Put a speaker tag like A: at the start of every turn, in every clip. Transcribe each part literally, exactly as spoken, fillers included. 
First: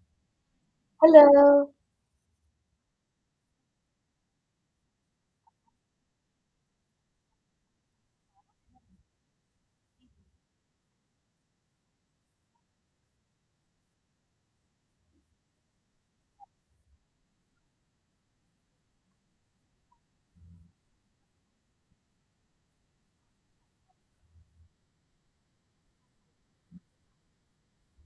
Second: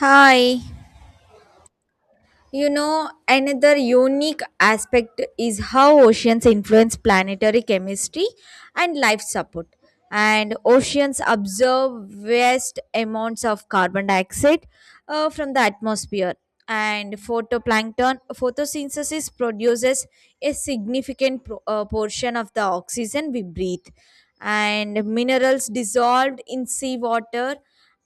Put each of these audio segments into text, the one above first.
A: Hi.
B: Hello.
A: You know, another unique aspect is how oceans influence planetary chemistry and life support. And oceans absorb vast amounts of carbon dioxide uh, from the atmosphere. And photoplankton photosynthesis produces a significant pro- uh, portion of the oxygen we breathe. And minerals dissolved in seawater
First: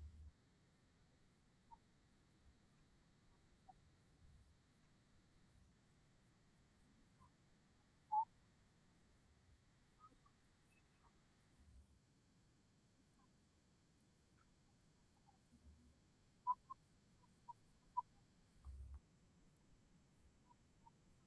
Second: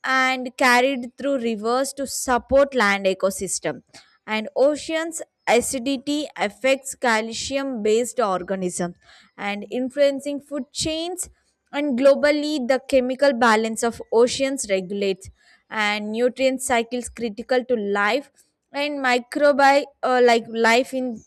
A: and carried through rivers to support land ecosystem, and oceans acidity affects calcium based organisms and influencing food chains, and globally the chemical balance of oceans regulates and nutrient cycles critical to life, and microbi uh, like life in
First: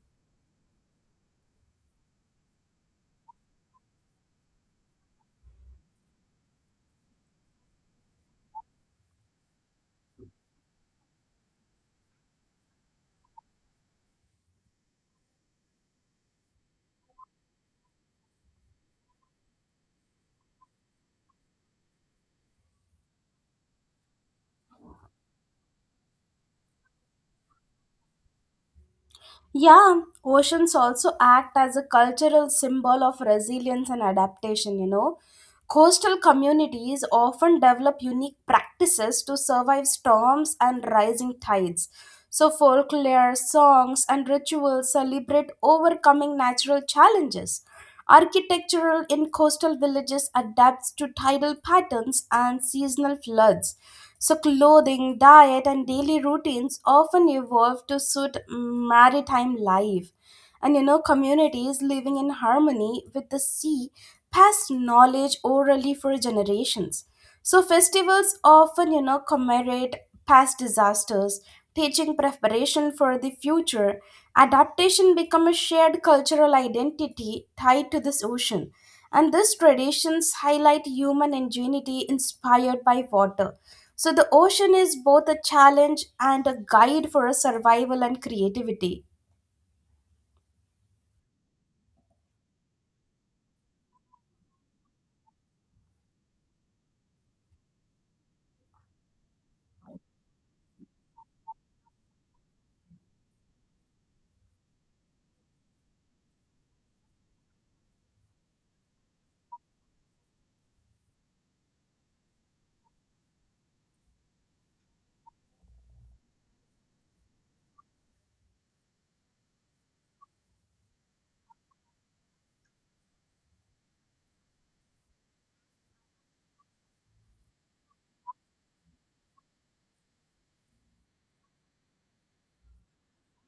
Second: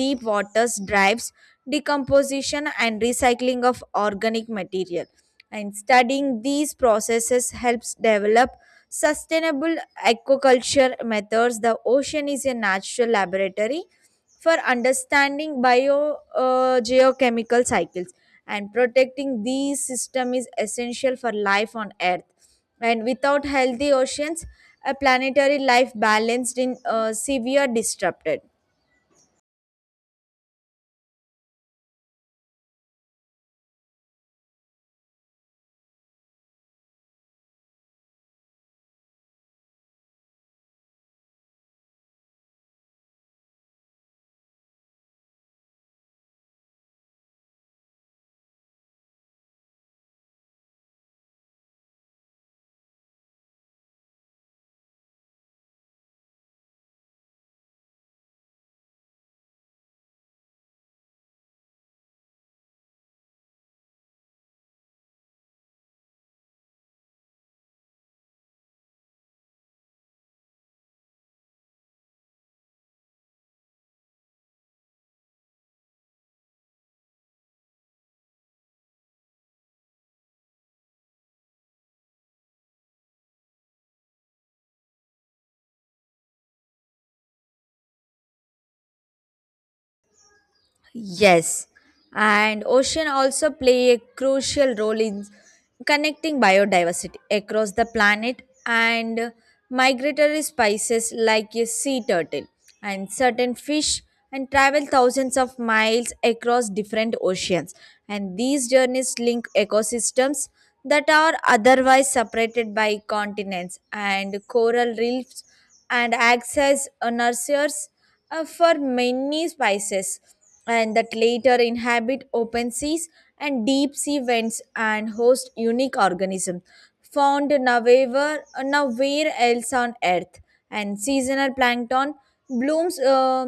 A: deep waters drives decomposition and recycling of organic material, and studying these processes helps develop sustainable aquaculture methods. The ocean is a natural laboratory for understanding bio uh, geochemical cycles, and protecting these system is essential for life on earth, and without healthy oceans a planetary life balanced in uh, severe disrupted.
B: Yeah, oceans also act as a cultural symbol of resilience and adaptation, you know. Coastal communities often develop unique practices to survive storms and rising tides. So, folklore, songs, and rituals celebrate overcoming natural challenges. Architectural in coastal villages adapts to tidal patterns and seasonal floods. So, clothing, diet, and daily routines often evolve to suit maritime life. And you know, communities living in harmony with the sea pass knowledge orally for generations. So, festivals often, you know, commemorate past disasters, teaching preparation for the future. Adaptation become a shared cultural identity tied to this ocean. And these traditions highlight human ingenuity inspired by water. So the ocean is both a challenge and a guide for a survival and creativity.
A: Yes, and ocean also play a crucial role in connecting biodiversity across the planet, and migratory species like a sea turtle and certain fish and travel thousands of miles across different oceans, and these journeys link ecosystems that are otherwise separated by continents, and coral reefs and access nurseries uh, for many species and that later inhabit open seas, and deep sea vents and host unique organisms found nowhere, nowhere else on earth, and seasonal plankton blooms uh,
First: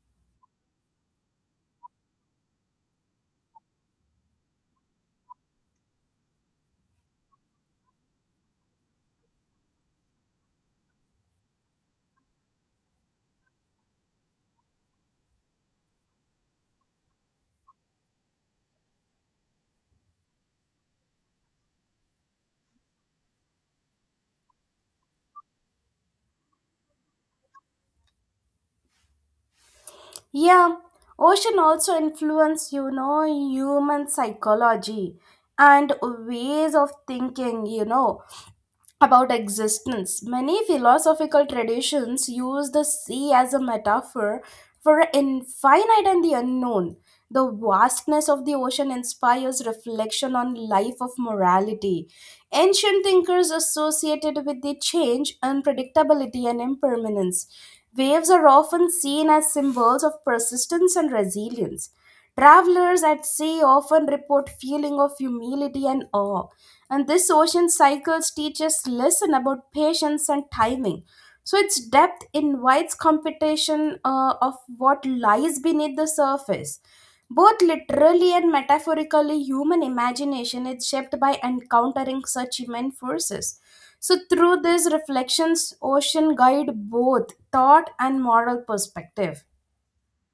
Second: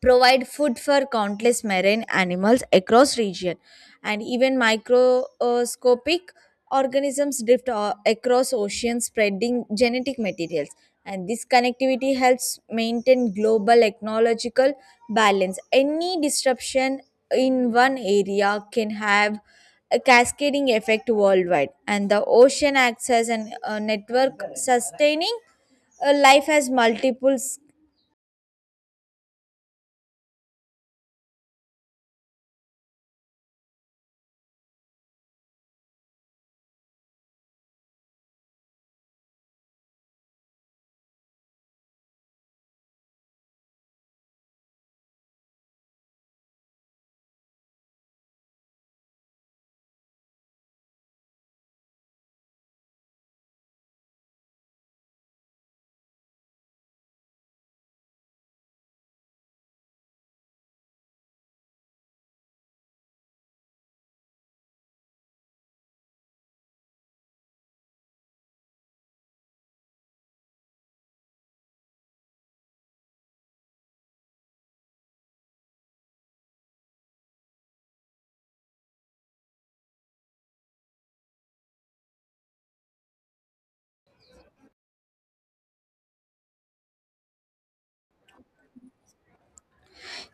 A: provide food for countless marine animals across region, and even microscopic organisms drift o- across oceans spreading genetic materials, and this connectivity helps maintain global ecological balance. Any disruption in one area can have a cascading effect worldwide, and the ocean acts as an, a network sustaining a life has multiple.
B: Yeah, ocean also influence you know human psychology and ways of thinking, you know. About existence. Many philosophical traditions use the sea as a metaphor for infinite and the unknown. The vastness of the ocean inspires reflection on life of morality. Ancient thinkers associated with the change, unpredictability, and impermanence. Waves are often seen as symbols of persistence and resilience. Travelers at sea often report feeling of humility and awe, and this ocean cycles teaches lesson about patience and timing. So its depth invites competition uh, of what lies beneath the surface. Both literally and metaphorically, human imagination is shaped by encountering such immense forces. So through these reflections, ocean guide both thought and moral perspective.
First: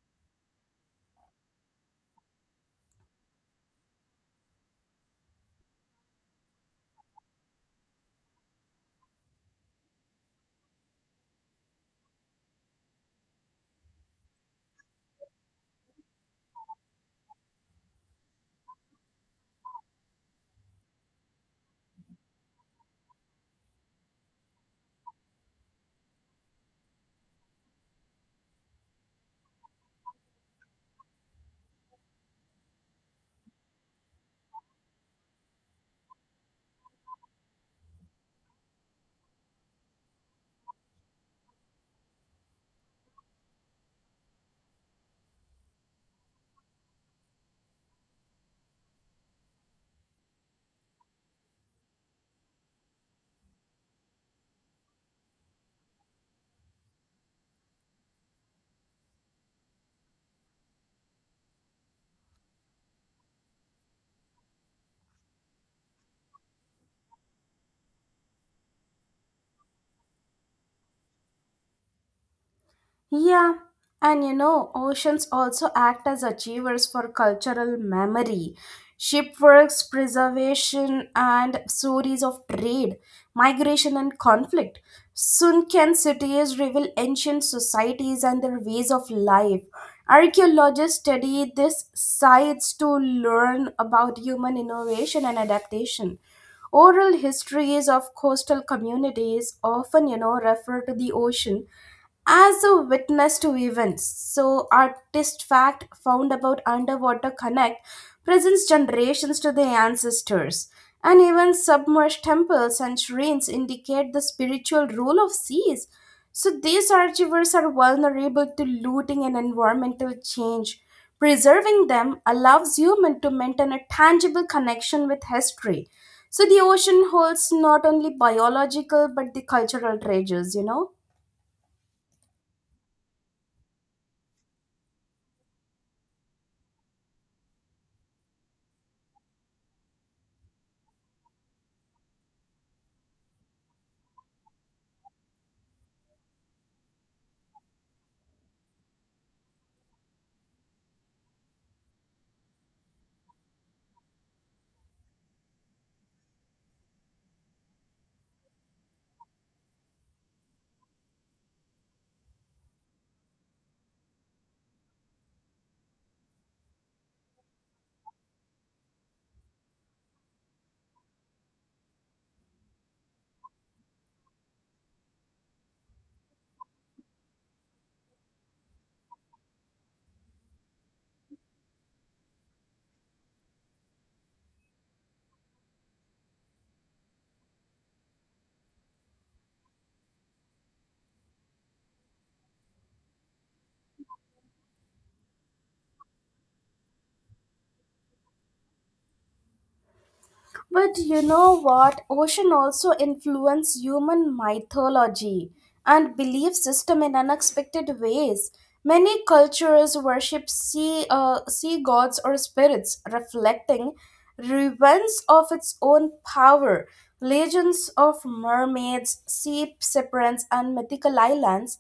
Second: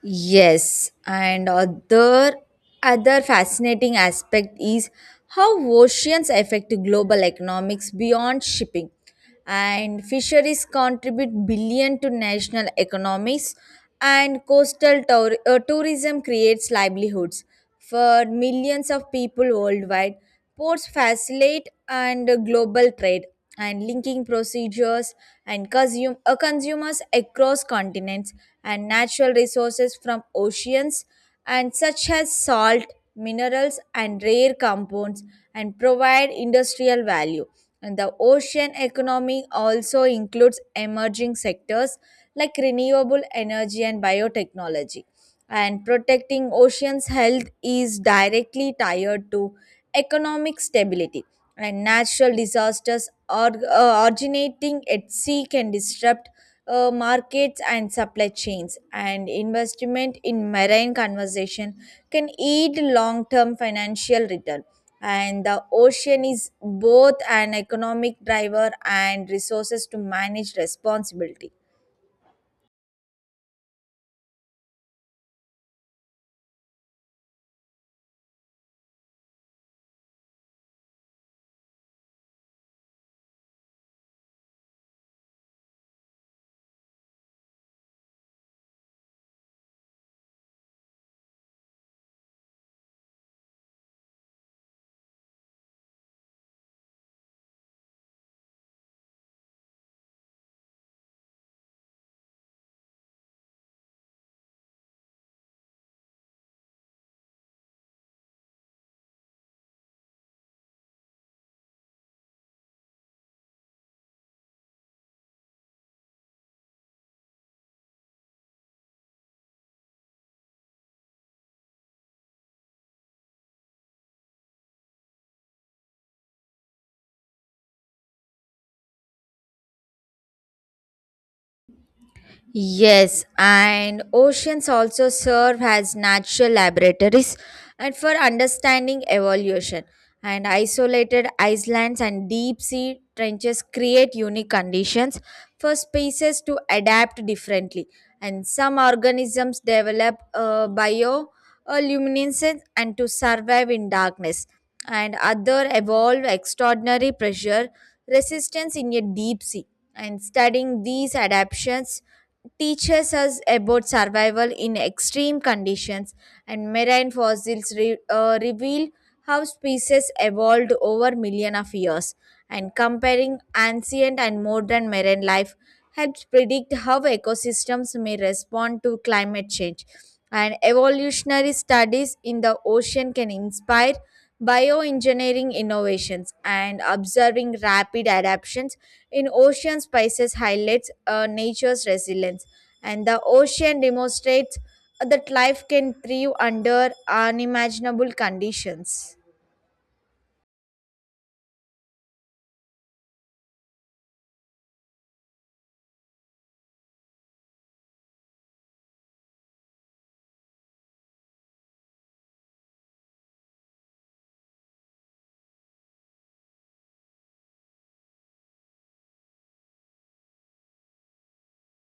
A: Yes, and other other fascinating aspect is how oceans affect global economics beyond shipping. And fisheries contribute billion to national economies, and coastal tour- uh, tourism creates livelihoods for millions of people worldwide. Ports facilitate and global trade and linking procedures and consume, uh, consumers across continents, and natural resources from oceans and such as salt, minerals and rare compounds and provide industrial value. And the ocean economy also includes emerging sectors like renewable energy and biotechnology, and protecting oceans health is directly tied to economic stability, and natural disasters or, uh, originating at sea can disrupt uh, markets and supply chains, and investment in marine conservation can yield long-term financial return, and the ocean is both an economic driver and resources to manage responsibility.
B: Yeah, and you know, oceans also act as achievers for cultural memory. Shipwrecks, preservation, and stories of trade, migration, and conflict. Sunken cities reveal ancient societies and their ways of life. Archaeologists study these sites to learn about human innovation and adaptation. Oral histories of coastal communities often, you know, refer to the ocean as a witness to events. So, artist fact found about underwater connect presents generations to their ancestors. And even submerged temples and shrines indicate the spiritual role of seas. So, these archivers are vulnerable to looting and environmental change. Preserving them allows humans to maintain a tangible connection with history. So the ocean holds not only biological but the cultural treasures, you know.
A: Yes, and oceans also serve as natural laboratories and for understanding evolution. And isolated islands and deep sea trenches create unique conditions for species to adapt differently. And some organisms develop uh, bioluminescence and to survive in darkness. And other evolve extraordinary pressure resistance in a deep sea. And studying these adaptations teaches us about survival in extreme conditions, and marine fossils re- uh, reveal how species evolved over millions of years. And comparing ancient and modern marine life helps predict how ecosystems may respond to climate change. And evolutionary studies in the ocean can inspire bioengineering innovations, and observing rapid adaptations in ocean, spices highlights uh, nature's resilience, and the ocean demonstrates that life can thrive under unimaginable conditions.
B: But you know what? Ocean also influence human mythology and belief system in unexpected ways. Many cultures worship sea, uh, sea gods or spirits, reflecting reverence of its own power. Legends of mermaids, sea serpents, and mythical islands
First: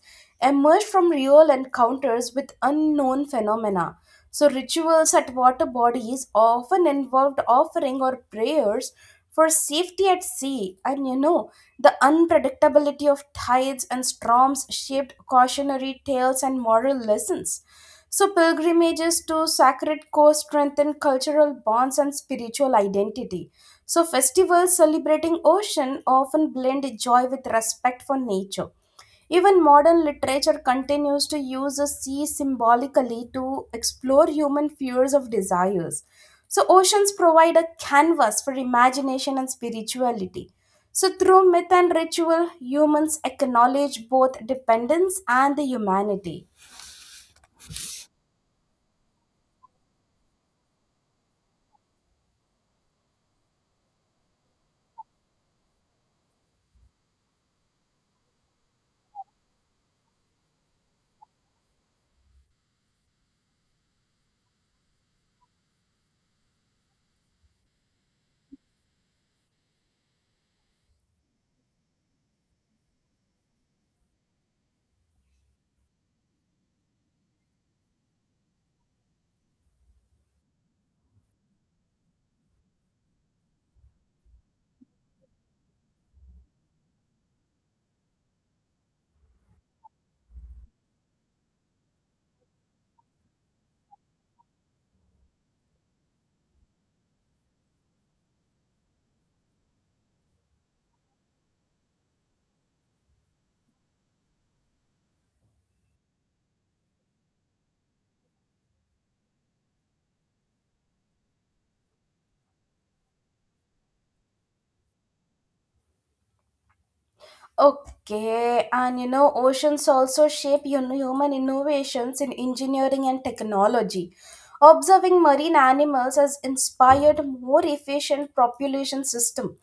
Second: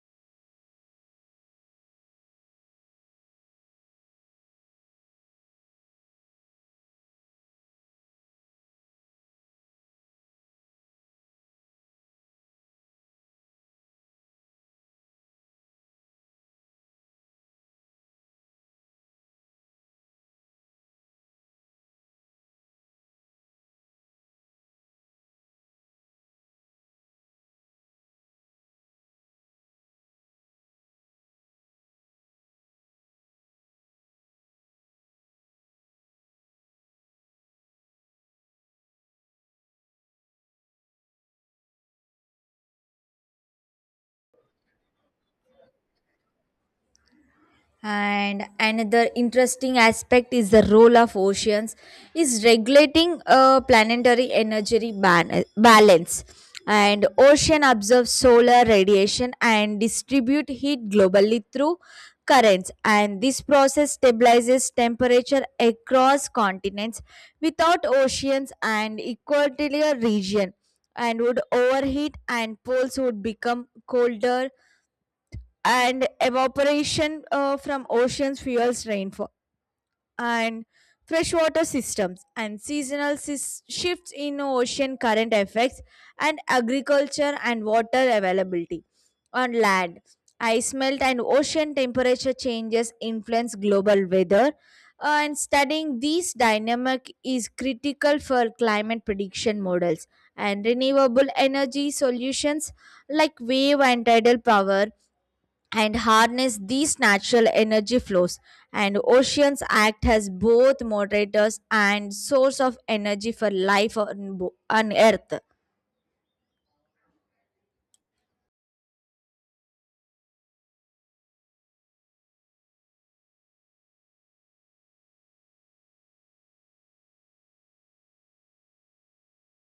B: emerge from real encounters with unknown phenomena. So rituals at water bodies often involved offering or prayers for safety at sea. And you know, the unpredictability of tides and storms shaped cautionary tales and moral lessons. So pilgrimages to sacred coast strengthen cultural bonds and spiritual identity. So festivals celebrating ocean often blend joy with respect for nature. Even modern literature continues to use the sea symbolically to explore human fears of desires. So, oceans provide a canvas for imagination and spirituality. So, through myth and ritual, humans acknowledge both dependence and the humanity.
A: And another interesting aspect is the role of oceans is regulating a planetary energy ban- balance, and ocean absorbs solar radiation and distribute heat globally through currents, and this process stabilizes temperature across continents. Without oceans and equatorial region and would overheat and poles would become colder, and evaporation uh, from oceans fuels rainfall and freshwater systems, and seasonal sys- shifts in ocean current effects and agriculture and water availability on land. Ice melt and ocean temperature changes influence global weather. Uh, and studying these dynamic is critical for climate prediction models and renewable energy solutions like wave and tidal power and harness these natural energy flows, and oceans act as both moderators and source of energy for life on, bo- on earth.
B: Okay, and you know, oceans also shape you know, human innovations in engineering and technology. Observing marine animals has inspired more efficient propulsion system.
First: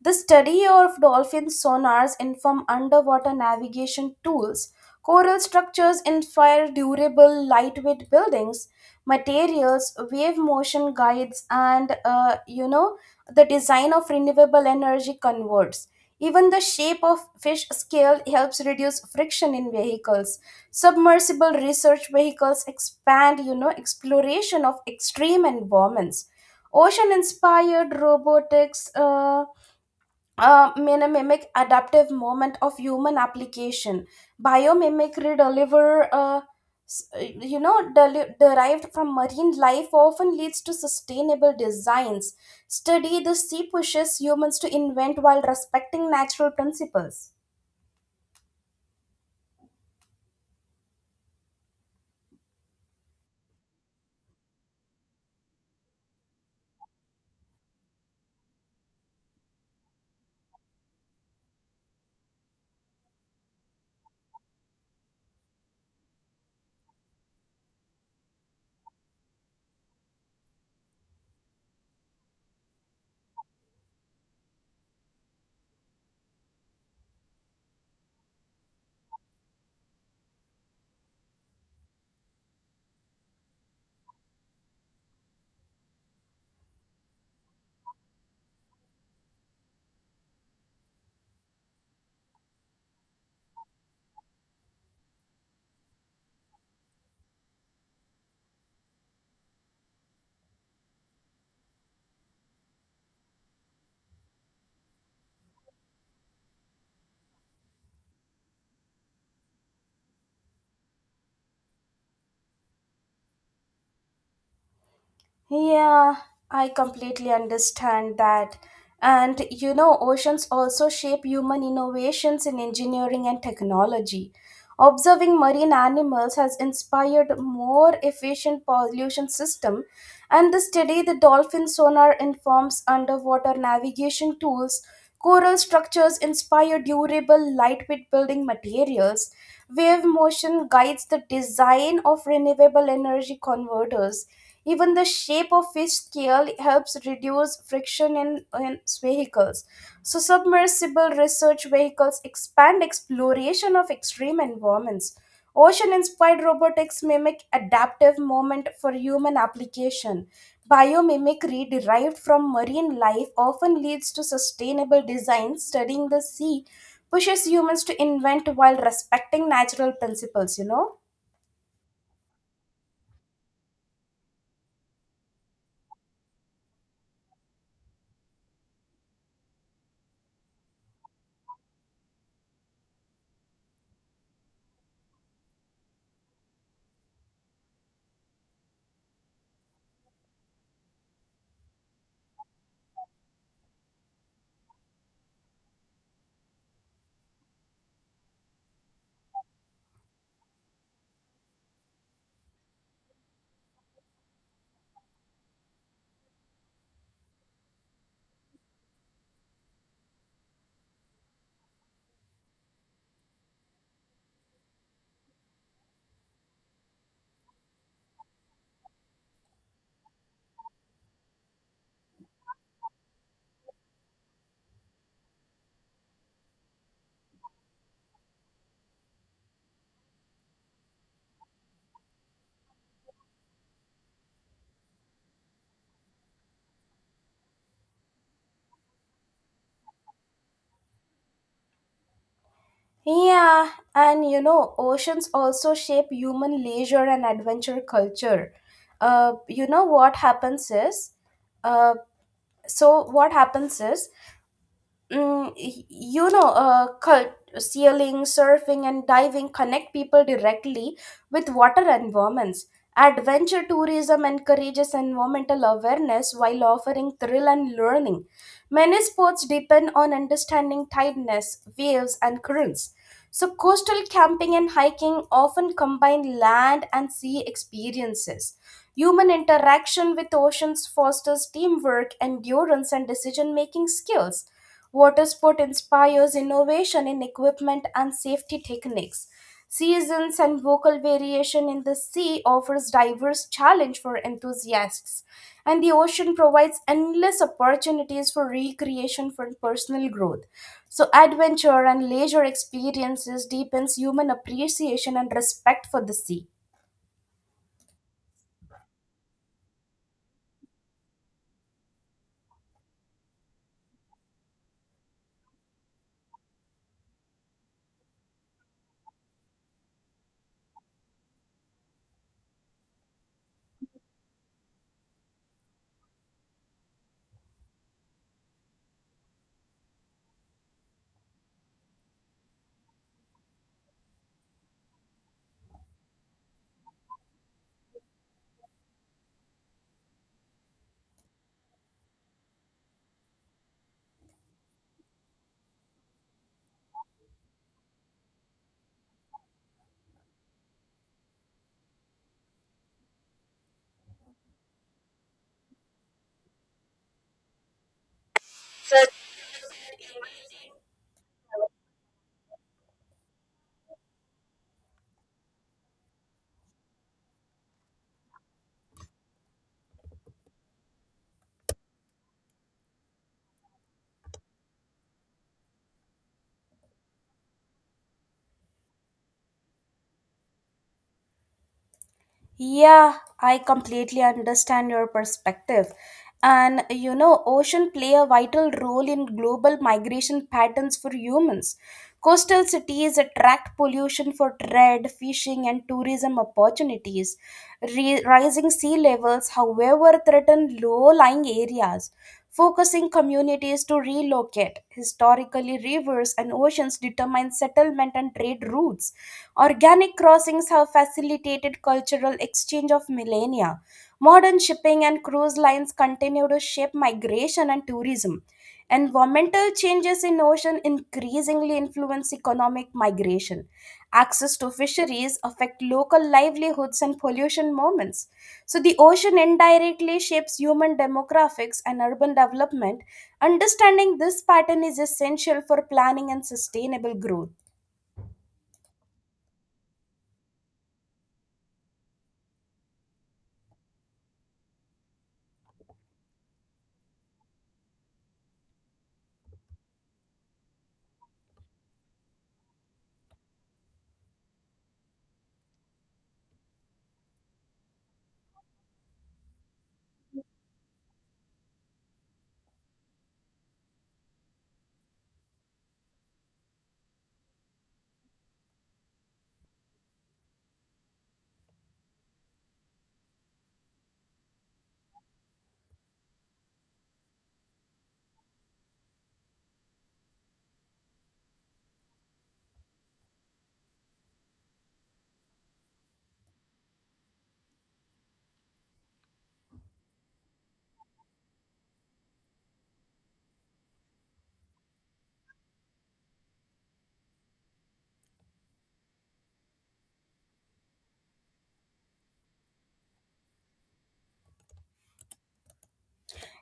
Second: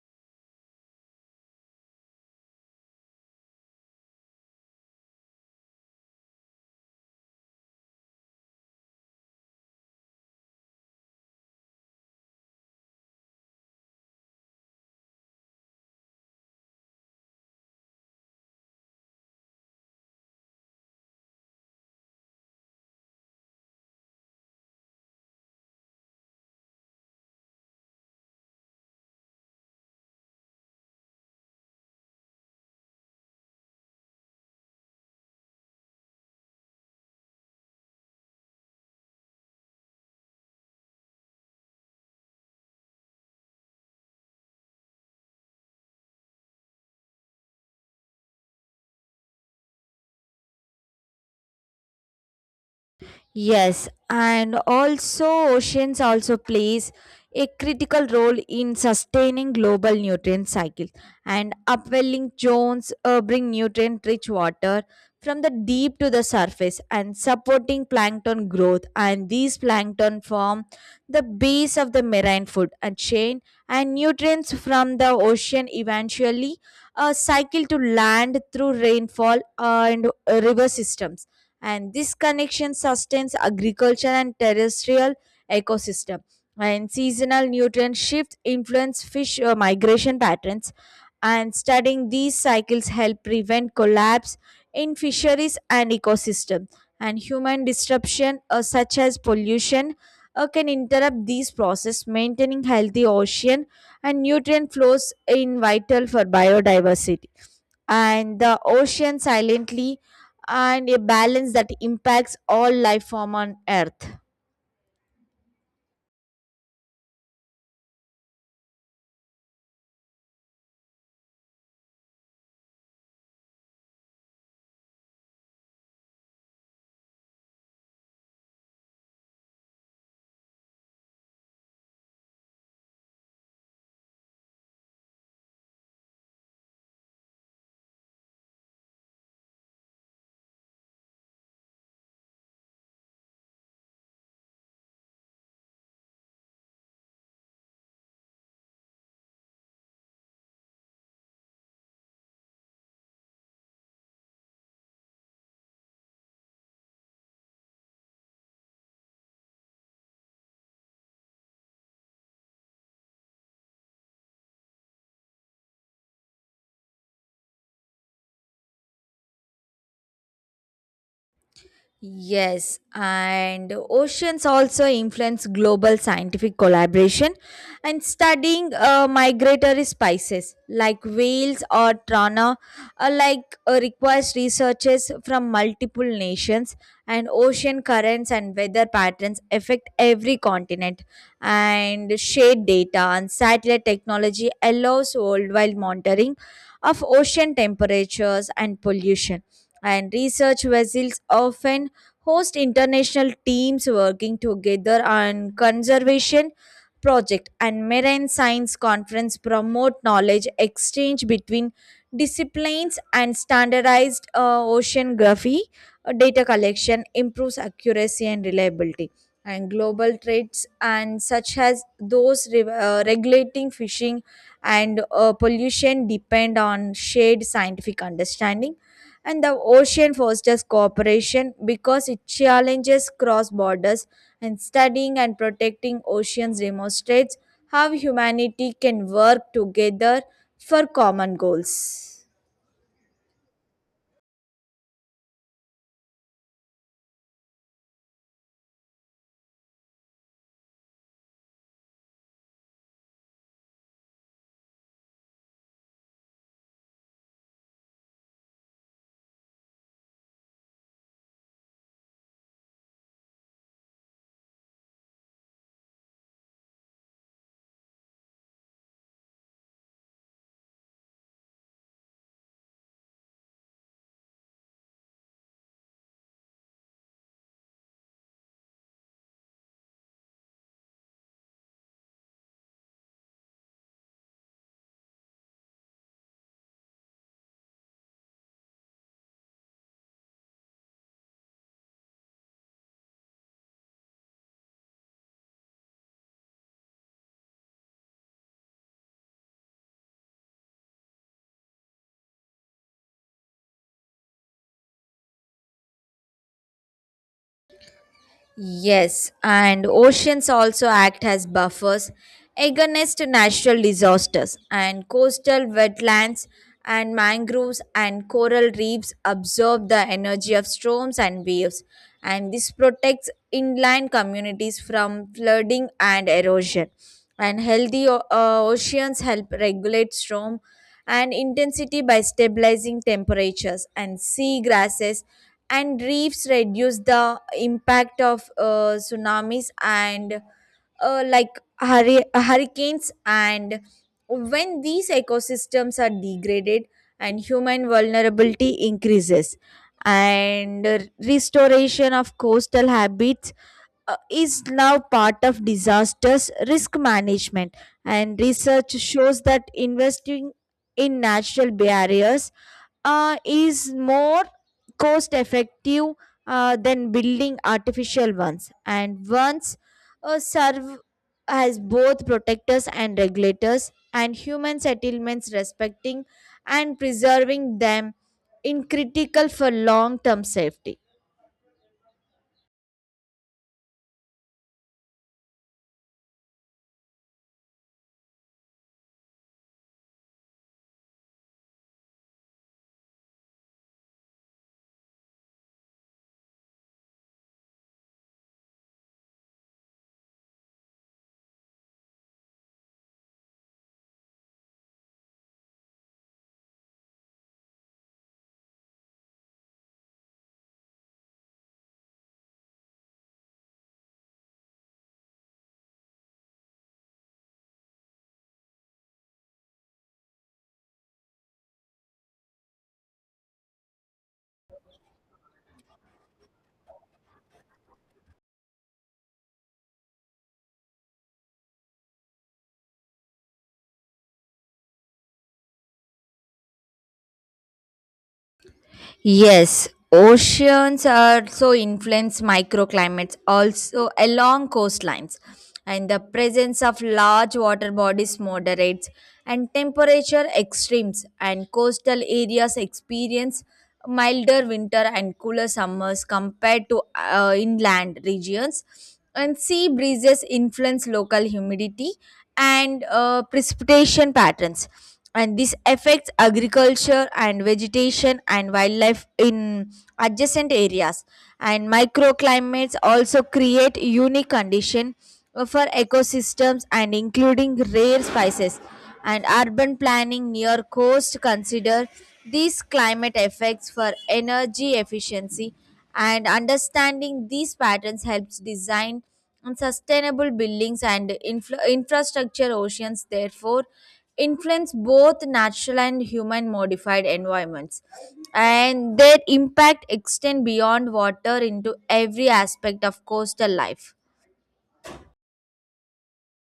B: The study of dolphin sonars inform underwater navigation tools. Coral structures inspire durable, lightweight buildings. Materials, wave motion guides, and uh, you know the design of renewable energy converts. Even the shape of fish scale helps reduce friction in vehicles. Submersible research vehicles expand, you know, exploration of extreme environments. Ocean inspired robotics uh, uh, minimimic adaptive moment of human application. Biomimicry deliver uh, s- uh, you know deli- derived from marine life often leads to sustainable designs. Study the sea pushes humans to invent while respecting natural principles.
A: Yes, and also oceans also plays a critical role in sustaining global nutrient cycle, and upwelling zones uh, bring nutrient rich water from the deep to the surface and supporting plankton growth, and these plankton form the base of the marine food and chain, and nutrients from the ocean eventually uh, cycle to land through rainfall uh, and uh, river systems, and this connection sustains agriculture and terrestrial ecosystem, and seasonal nutrient shifts influence fish uh, migration patterns, and studying these cycles help prevent collapse in fisheries and ecosystem, and human disruption uh, such as pollution uh, can interrupt these processes maintaining healthy ocean, and nutrient flows in vital for biodiversity, and the ocean silently and a balance that impacts all life form on earth.
B: Yeah, I completely understand that. And you know, oceans also shape human innovations in engineering and technology. Observing marine animals has inspired more efficient pollution systems, and the study the dolphin sonar informs underwater navigation tools. Coral structures inspire durable, lightweight building materials. Wave motion guides the design of renewable energy converters. Even the shape of fish scale helps reduce friction in, in vehicles. So, submersible research vehicles expand exploration of extreme environments. Ocean inspired robotics mimic adaptive movement for human application. Biomimicry derived from marine life often leads to sustainable design. Studying the sea pushes humans to invent while respecting natural principles, you know?
A: Yes, and oceans also influence global scientific collaboration, and studying uh, migratory species like whales or trana uh, like uh, requires researchers from multiple nations, and ocean currents and weather patterns affect every continent, and shade data and satellite technology allows worldwide monitoring of ocean temperatures and pollution, and research vessels often host international teams working together on conservation project, and marine science conference promote knowledge exchange between disciplines, and standardized uh, oceanography uh, data collection improves accuracy and reliability, and global trades and such as those re- uh, regulating fishing and uh, pollution depend on shared scientific understanding, and the ocean fosters cooperation because it challenges cross borders, and studying and protecting oceans demonstrates how humanity can work together for common goals.
B: Yeah, and you know, oceans also shape human leisure and adventure culture. Uh, you know what happens is, uh, so what happens is mm, y- you know, uh, cult, Sailing, surfing, and diving connect people directly with water environments. Adventure tourism encourages environmental awareness while offering thrill and learning. Many sports depend on understanding tideness, waves, and currents. So, coastal camping and hiking often combine land and sea experiences. Human interaction with oceans fosters teamwork, endurance, and decision making skills. Water sport inspires innovation in equipment and safety techniques. Seasons and vocal variation in the sea offers diverse challenge for enthusiasts, and the ocean provides endless opportunities for recreation for personal growth. So adventure and leisure experiences deepens human appreciation and respect for the sea.
A: Yes, and oceans also act as buffers against natural disasters, and coastal wetlands and mangroves and coral reefs absorb the energy of storms and waves, and this protects inland communities from flooding and erosion. And healthy o- uh, oceans help regulate storm and intensity by stabilizing temperatures, and sea grasses and reefs reduce the impact of uh, tsunamis and uh, like hurri- hurricanes, and when these ecosystems are degraded and human vulnerability increases, and uh, restoration of coastal habits uh, is now part of disasters risk management, and research shows that investing in natural barriers uh, is more cost effective uh, than building artificial ones, and once uh, serve as both protectors and regulators, and human settlements respecting and preserving them in critical for long term safety.
B: Yeah, I completely understand your perspective. And you know, ocean play a vital role in global migration patterns for humans. Coastal cities attract pollution for trade, fishing, and tourism opportunities. Re- rising sea levels, however, threaten low-lying areas, focusing communities to relocate. Historically, rivers and oceans determine settlement and trade routes. Organic crossings have facilitated cultural exchange of millennia. Modern shipping and cruise lines continue to shape migration and tourism. Environmental changes in ocean increasingly influence economic migration. Access to fisheries affect local livelihoods and pollution moments. So the ocean indirectly shapes human demographics and urban development. Understanding this pattern is essential for planning and sustainable growth.
A: Yes, oceans also influence microclimates, also along coastlines, and the presence of large water bodies moderates and temperature extremes, and coastal areas experience milder winter and cooler summers compared to uh, inland regions. And sea breezes influence local humidity and uh, precipitation patterns, and this affects agriculture and vegetation and wildlife in adjacent areas, and microclimates also create unique condition uh, for ecosystems and including rare species, and urban planning near coast consider these climate effects for energy efficiency, and understanding these patterns helps design and sustainable buildings and infra- infrastructure. Oceans therefore influence both natural and human modified environments, and their impact extend beyond water into every aspect of coastal life.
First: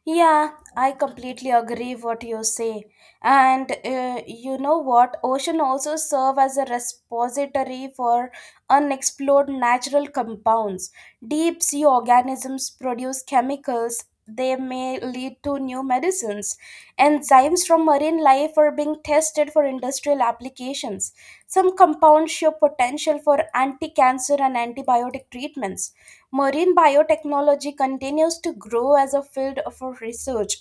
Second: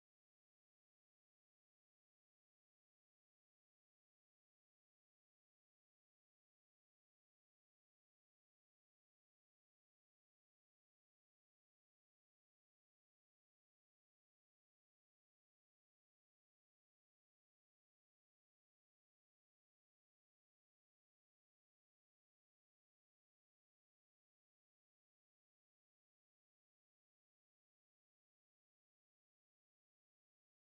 B: Yeah, I completely agree what you say. And uh, you know what? Ocean also serve as a repository for unexplored natural compounds. Deep sea organisms produce chemicals. They may lead to new medicines. Enzymes from marine life are being tested for industrial applications. Some compounds show potential for anti-cancer and antibiotic treatments. Marine biotechnology continues to grow as a field for research.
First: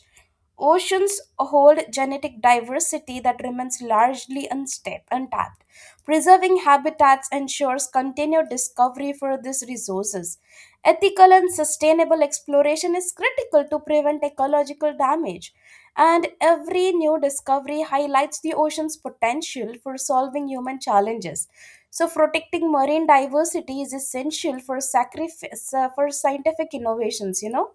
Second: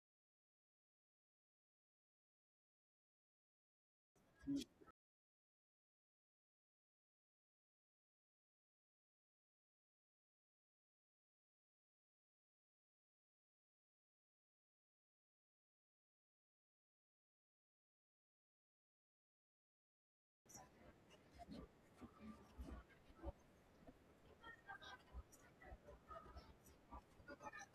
B: Oceans hold genetic diversity that remains largely unsta- untapped. Preserving habitats ensures continued discovery for these resources. Ethical and sustainable exploration is critical to prevent ecological damage, and every new discovery highlights the ocean's potential for solving human challenges. So, protecting marine diversity is essential for sacrifice uh, for scientific innovations. You know.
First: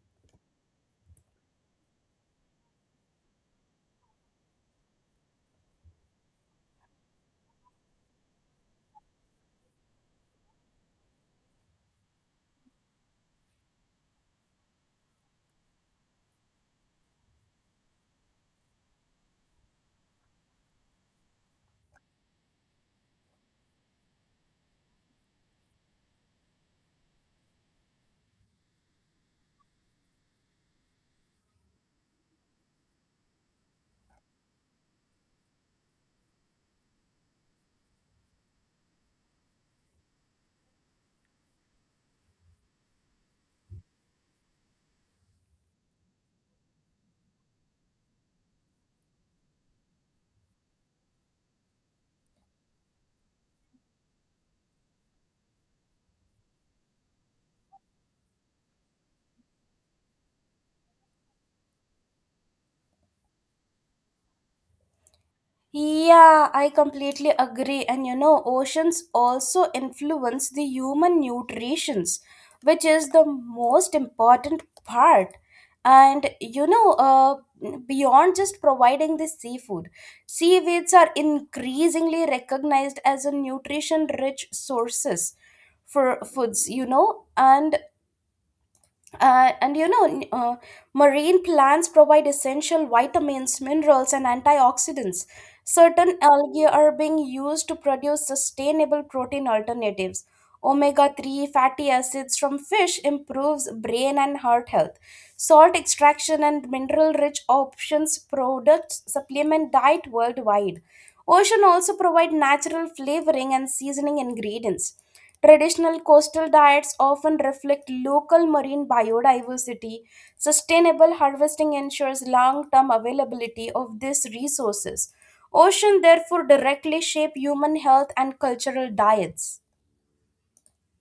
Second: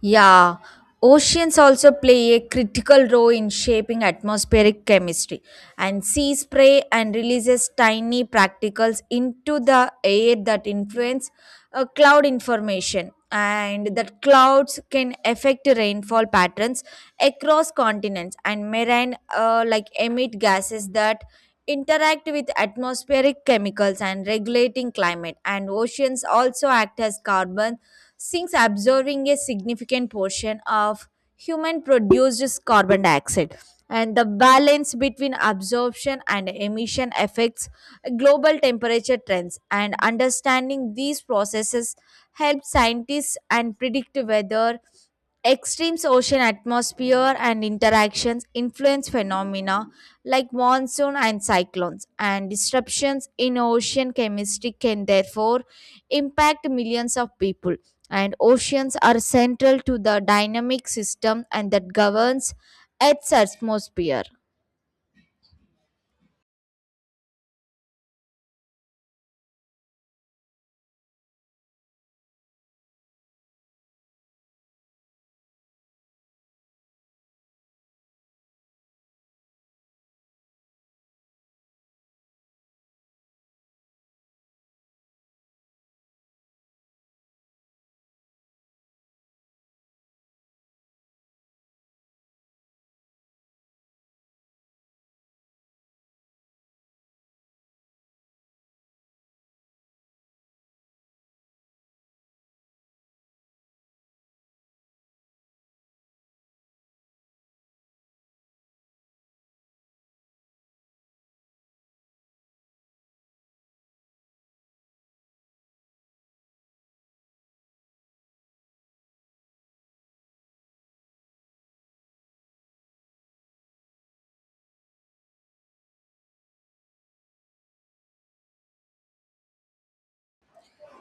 A: Yeah, oceans also play a critical role in shaping atmospheric chemistry, and sea spray and releases tiny particles into the air that influence uh, cloud information, and that clouds can affect rainfall patterns across continents, and marine uh, like emit gases that interact with atmospheric chemicals and regulating climate, and oceans also act as carbon since absorbing a significant portion of human produced carbon dioxide, and the balance between absorption and emission affects global temperature trends, and understanding these processes helps scientists and predict whether extremes ocean atmosphere and interactions influence phenomena like monsoon and cyclones, and disruptions in ocean chemistry can therefore impact millions of people, and oceans are central to the dynamic system and that governs Earth's atmosphere.
B: Yeah, I completely agree. And you know, oceans also influence the human nutritions, which is the most important part. And you know, uh, beyond just providing the seafood, seaweeds are increasingly recognized as a nutrition-rich sources for foods. You know, and uh, and you know uh, Marine plants provide essential vitamins minerals and antioxidants. Certain algae are being used to produce sustainable protein alternatives. omega three fatty acids from fish improves brain and heart health. Salt extraction and mineral-rich options products supplement diet worldwide. Ocean also provide natural flavoring and seasoning ingredients. Traditional coastal diets often reflect local marine biodiversity. Sustainable harvesting ensures long-term availability of these resources. Ocean therefore directly shape human health and cultural diets.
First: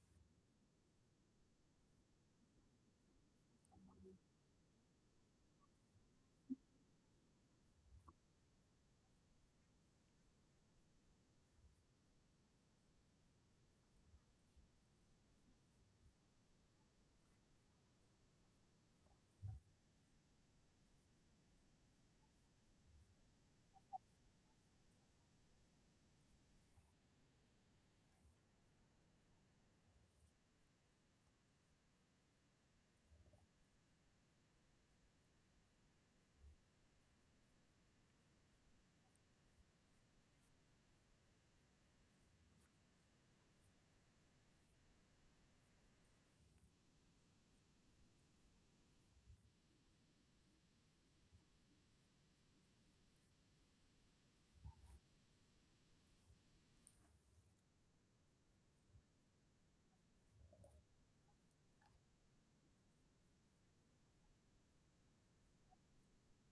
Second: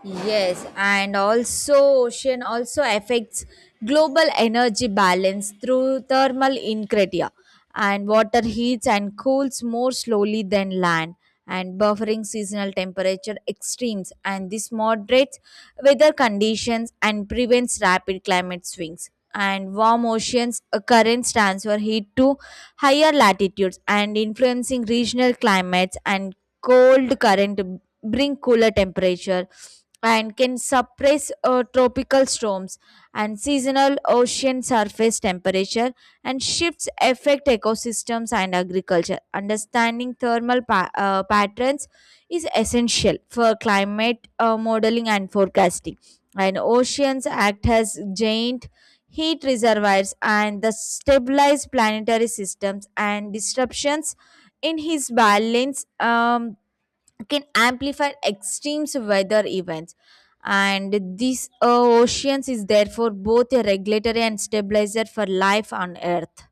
A: Yes, and also ocean also affects global energy balance through thermal incretia, and water heats and cools more slowly than land and buffering seasonal temperature extremes, and this moderates weather conditions and prevents rapid climate swings, and warm oceans uh, currents transfer heat to higher latitudes and influencing regional climates, and cold current bring cooler temperature and can suppress uh, tropical storms, and seasonal ocean surface temperature and shifts affect ecosystems and agriculture. Understanding thermal pa- uh, patterns is essential for climate uh, modeling and forecasting, and oceans act as giant heat reservoirs and the stabilize planetary systems, and disruptions in his balance um, can amplify extreme weather events, and this uh, oceans is therefore both a regulatory and stabilizer for life on earth.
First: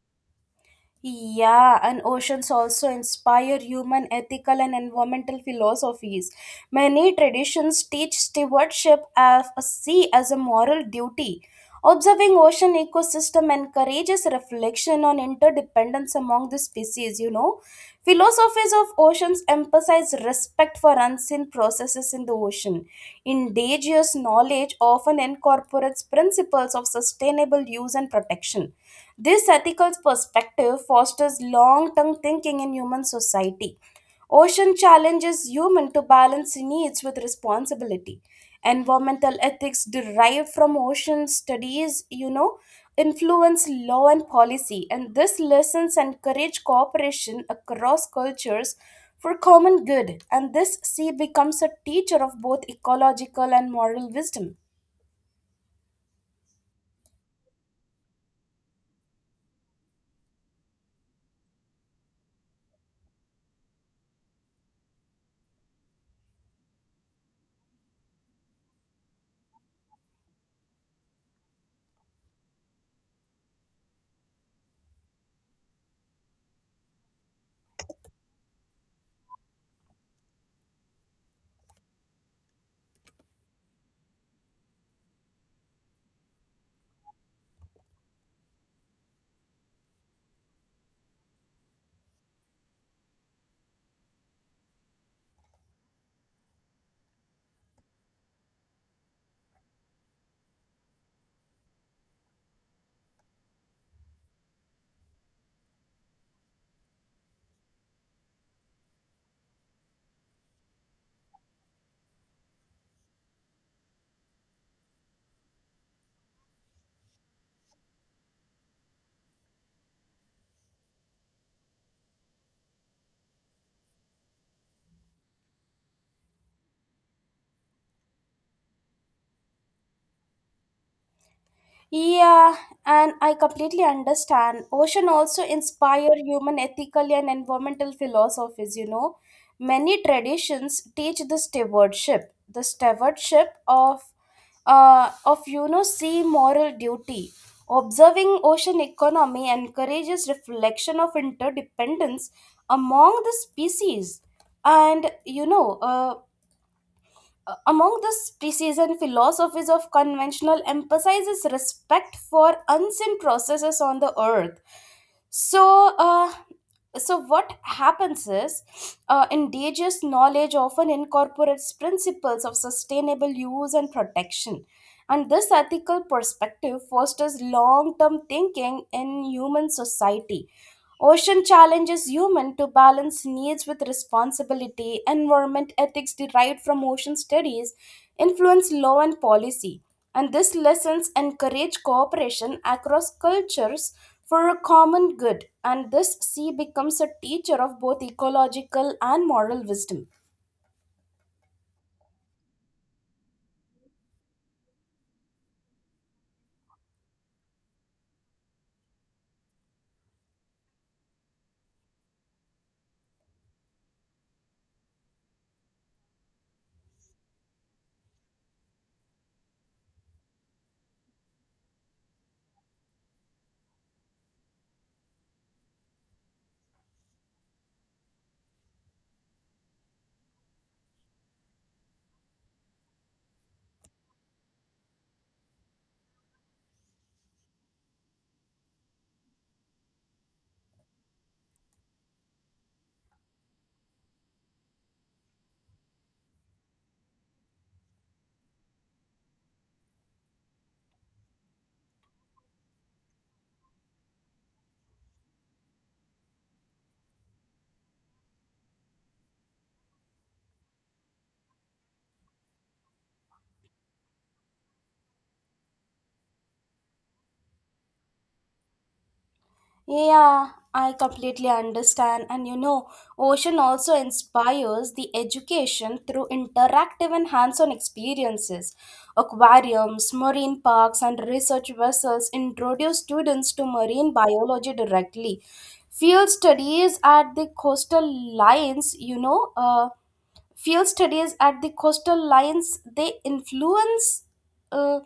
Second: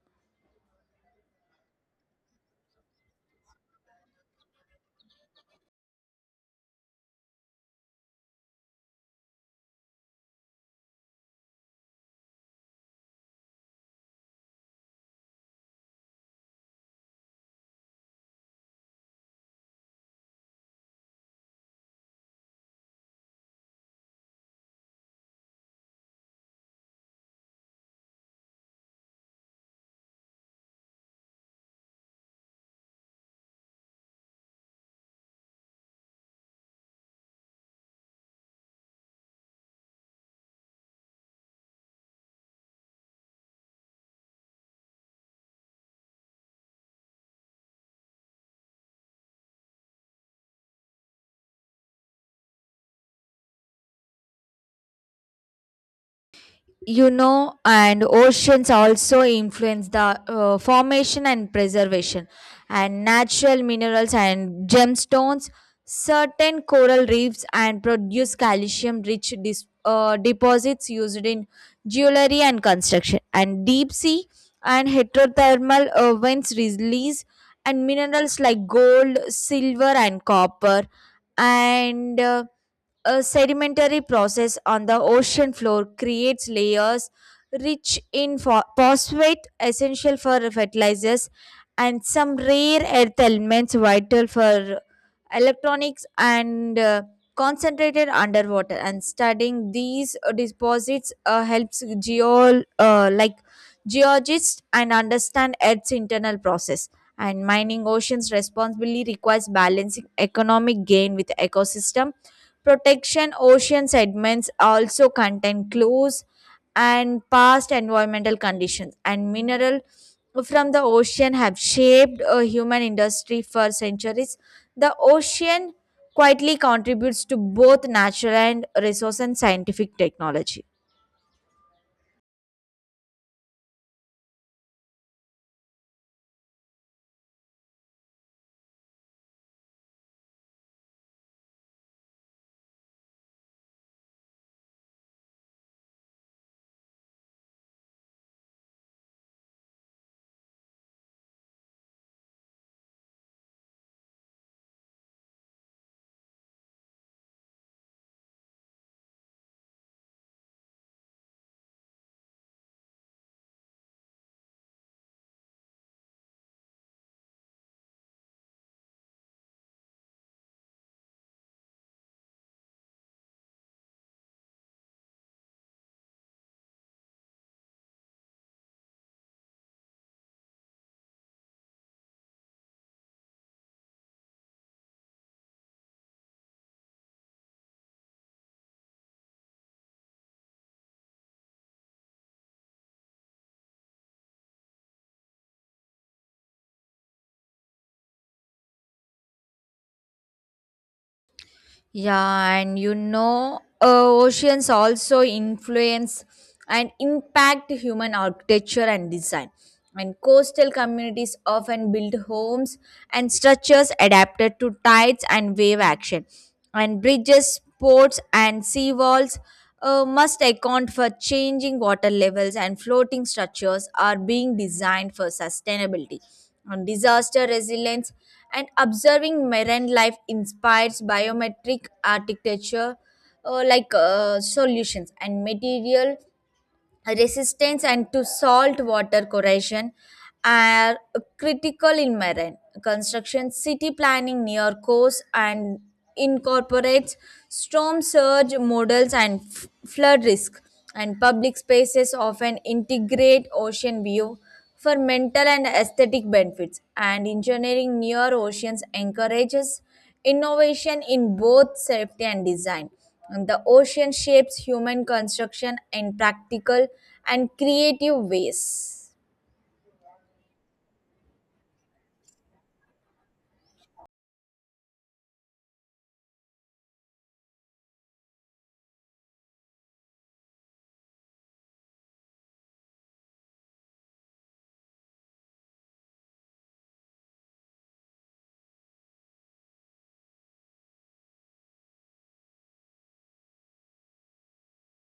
B: Yeah, and oceans also inspire human ethical and environmental philosophies. Many traditions teach stewardship of a sea as a moral duty. Observing ocean ecosystem encourages reflection on interdependence among the species, you know. Philosophies of oceans emphasize respect for unseen processes in the ocean. Indigenous knowledge often incorporates principles of sustainable use and protection. This ethical perspective fosters long term thinking in human society. Ocean challenges human to balance needs with responsibility. Environmental ethics derived from ocean studies, you know, influence law and policy, and these lessons encourage cooperation across cultures for common good. And this sea becomes a teacher of both ecological and moral wisdom.
A: You know, and oceans also influence the uh, formation and preservation and natural minerals and gemstones. Certain coral reefs and produce calcium rich dis- uh, deposits used in jewelry and construction, and deep sea and heterothermal uh, vents release and minerals like gold silver and copper, and uh, a sedimentary process on the ocean floor creates layers rich in pho- phosphate, essential for fertilizers, and some rare earth elements vital for electronics and uh, concentrated underwater, and studying these uh, deposits uh, helps geo uh, like geologists and understand earth's internal process, and mining oceans responsibly requires balancing economic gain with ecosystem protection. Ocean sediments also contain clues and past environmental conditions, and mineral from the ocean have shaped a human industry for centuries. The ocean quietly contributes to both natural and resource and scientific technology.
B: Yeah, and I completely understand. Ocean also inspire human ethical and environmental philosophies, you know. Many traditions teach the stewardship, the stewardship of uh, of you know sea moral duty. Observing ocean economy encourages reflection of interdependence among the species. And you know, uh, uh, among the species and philosophies of conventional emphasizes respect for unseen processes on the earth. So uh, so what happens is uh, Indigenous knowledge often incorporates principles of sustainable use and protection. And this ethical perspective fosters long-term thinking in human society. Ocean challenges human to balance needs with responsibility. Environment ethics derived from ocean studies influence law and policy, and these lessons encourage cooperation across cultures for a common good. And this sea becomes a teacher of both ecological and moral wisdom.
A: Yeah, and you know, uh, oceans also influence and impact human architecture and design. And coastal communities often build homes and structures adapted to tides and wave action. And bridges, ports, and seawalls uh, must account for changing water levels, and floating structures are being designed for sustainability on disaster resilience. And observing marine life inspires biometric architecture, uh, like uh, solutions and material resistance and to salt water corrosion are critical in marine construction. City planning near coast and incorporates storm surge models and f- flood risk. And public spaces often integrate ocean view for mental and aesthetic benefits. And engineering near oceans encourages innovation in both safety and design. And the ocean shapes human construction in practical and creative ways.
B: Yeah, I completely understand. And you know, ocean also inspires the education through interactive and hands on experiences. Aquariums, marine parks, and research vessels introduce students to marine biology directly. Field studies at the coastal lines, you know, uh, field studies at the coastal lines, they influence. Uh,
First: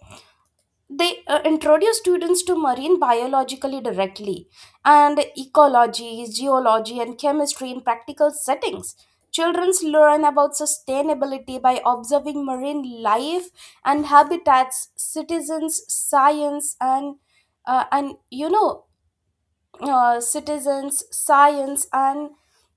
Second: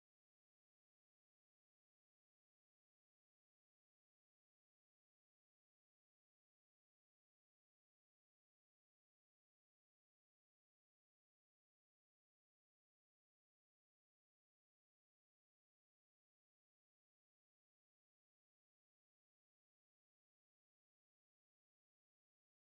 B: they uh, introduce students to marine biologically directly, and ecology geology and chemistry in practical settings. Children learn about sustainability by observing marine life and habitats. Citizens science and uh, and you know uh, citizens, science, and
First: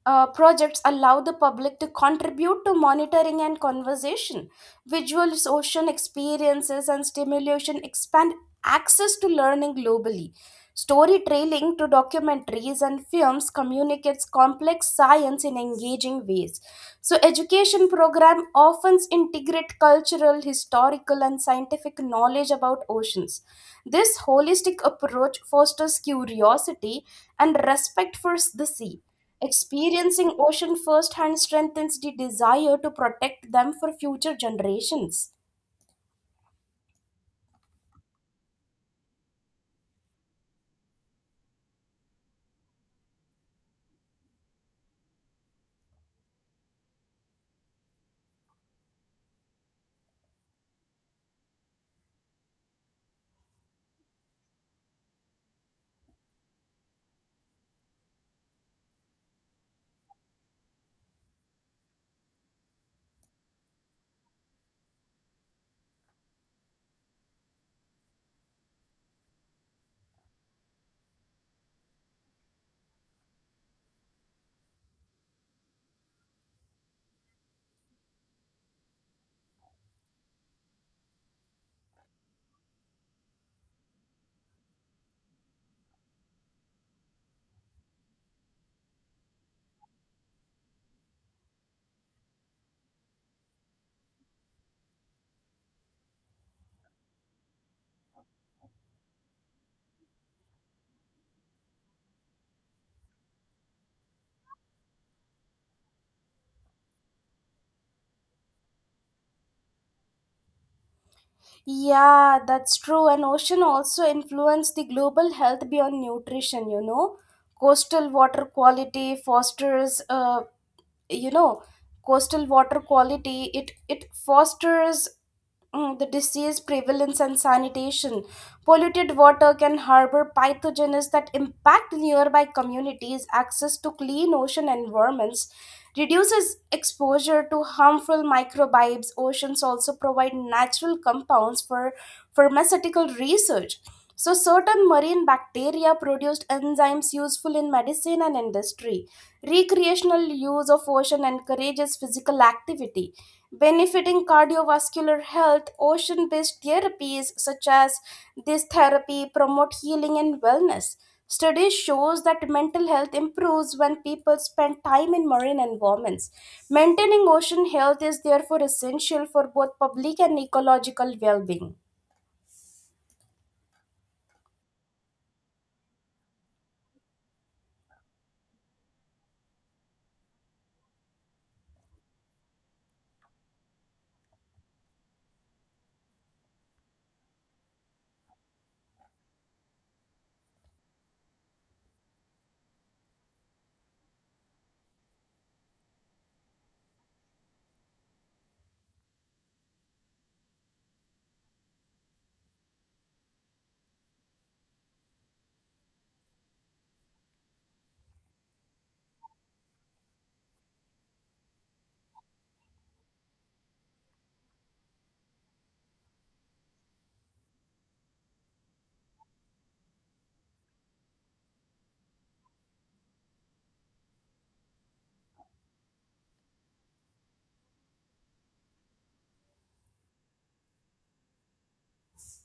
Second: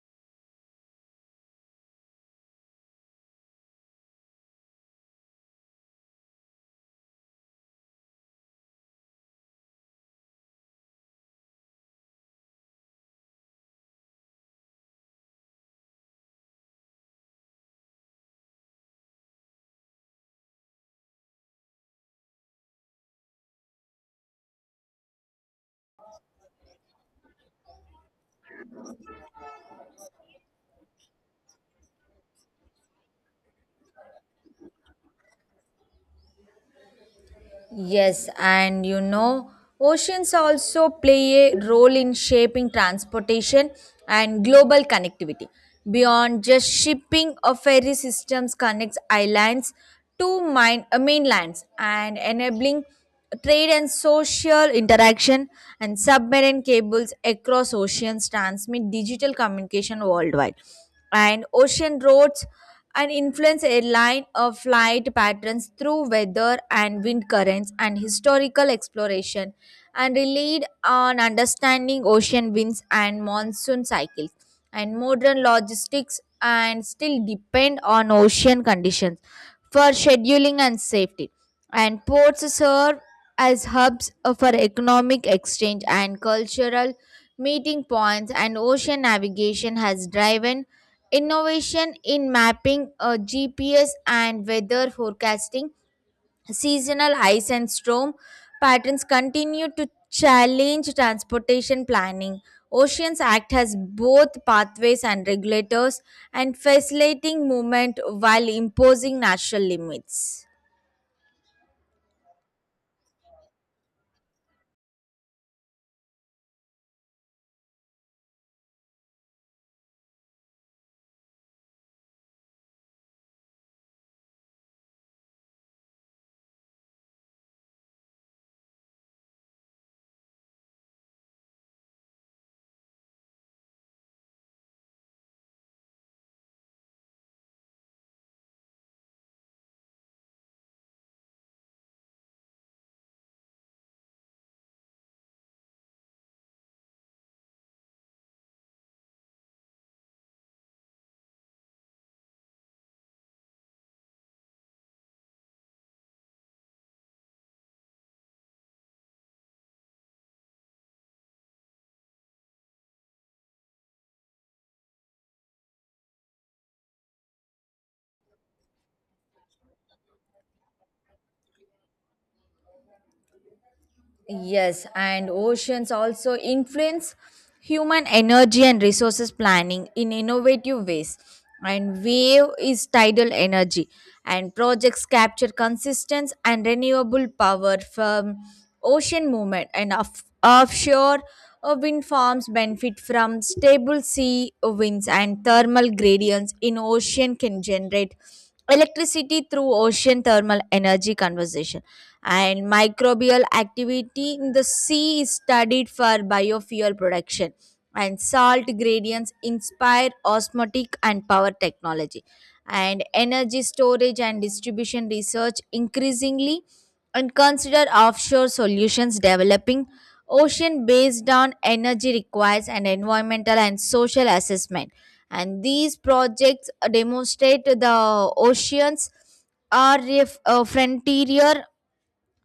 B: uh, projects allow the public to contribute to monitoring and conversation. Visual social experiences and stimulation expand access to learning globally. Storytelling to documentaries and films communicates complex science in engaging ways. So, education program often integrate cultural, historical, and scientific knowledge about oceans. This holistic approach fosters curiosity and respect for the sea. Experiencing ocean firsthand strengthens the desire to protect them for future generations.
A: Yes, and you know, oceans also play a role in shaping transportation and global connectivity. Beyond just shipping, a ferry systems connects islands to mine, uh, mainlands and enabling trade and social interaction. And submarine cables across oceans transmit digital communication worldwide. And ocean roads and influence airline of flight patterns through weather and wind currents. And historical exploration and relied on understanding ocean winds and monsoon cycles. And modern logistics and still depend on ocean conditions for scheduling and safety. And ports serve as hubs for economic exchange and cultural meeting points. And ocean navigation has driven innovation in mapping, uh, G P S, and weather forecasting. Seasonal ice and storm patterns continue to challenge transportation planning. Oceans act has both pathways and regulators, and facilitating movement while imposing natural limits.
B: Yeah, that's true. And ocean also influence the global health beyond nutrition, you know. Coastal water quality fosters uh, you know coastal water quality it it fosters, mm, the disease prevalence and sanitation. Polluted water can harbor pathogens that impact nearby communities' access to clean ocean environments, reduces exposure to harmful microbes. Oceans also provide natural compounds for pharmaceutical research, so certain marine bacteria produced enzymes useful in medicine and industry. Recreational use of ocean encourages physical activity, benefiting cardiovascular health. Ocean based therapies such as this therapy promote healing and wellness. Studies shows that mental health improves when people spend time in marine environments. Maintaining ocean health is therefore essential for both public and ecological well-being.
A: Yes, and oceans also influence human energy and resources planning in innovative ways. And wave is tidal energy, and projects capture consistent and renewable power from ocean movement. And off- offshore uh, wind farms benefit from stable sea winds, and thermal gradients in ocean can generate electricity through ocean thermal energy conversion. And microbial activity in the sea is studied for biofuel production. And salt gradients inspire osmotic and power technology. And energy storage and distribution research increasingly and consider offshore solutions. Developing ocean based on energy requires an environmental and social assessment. And these projects demonstrate the oceans are a, f- a frontier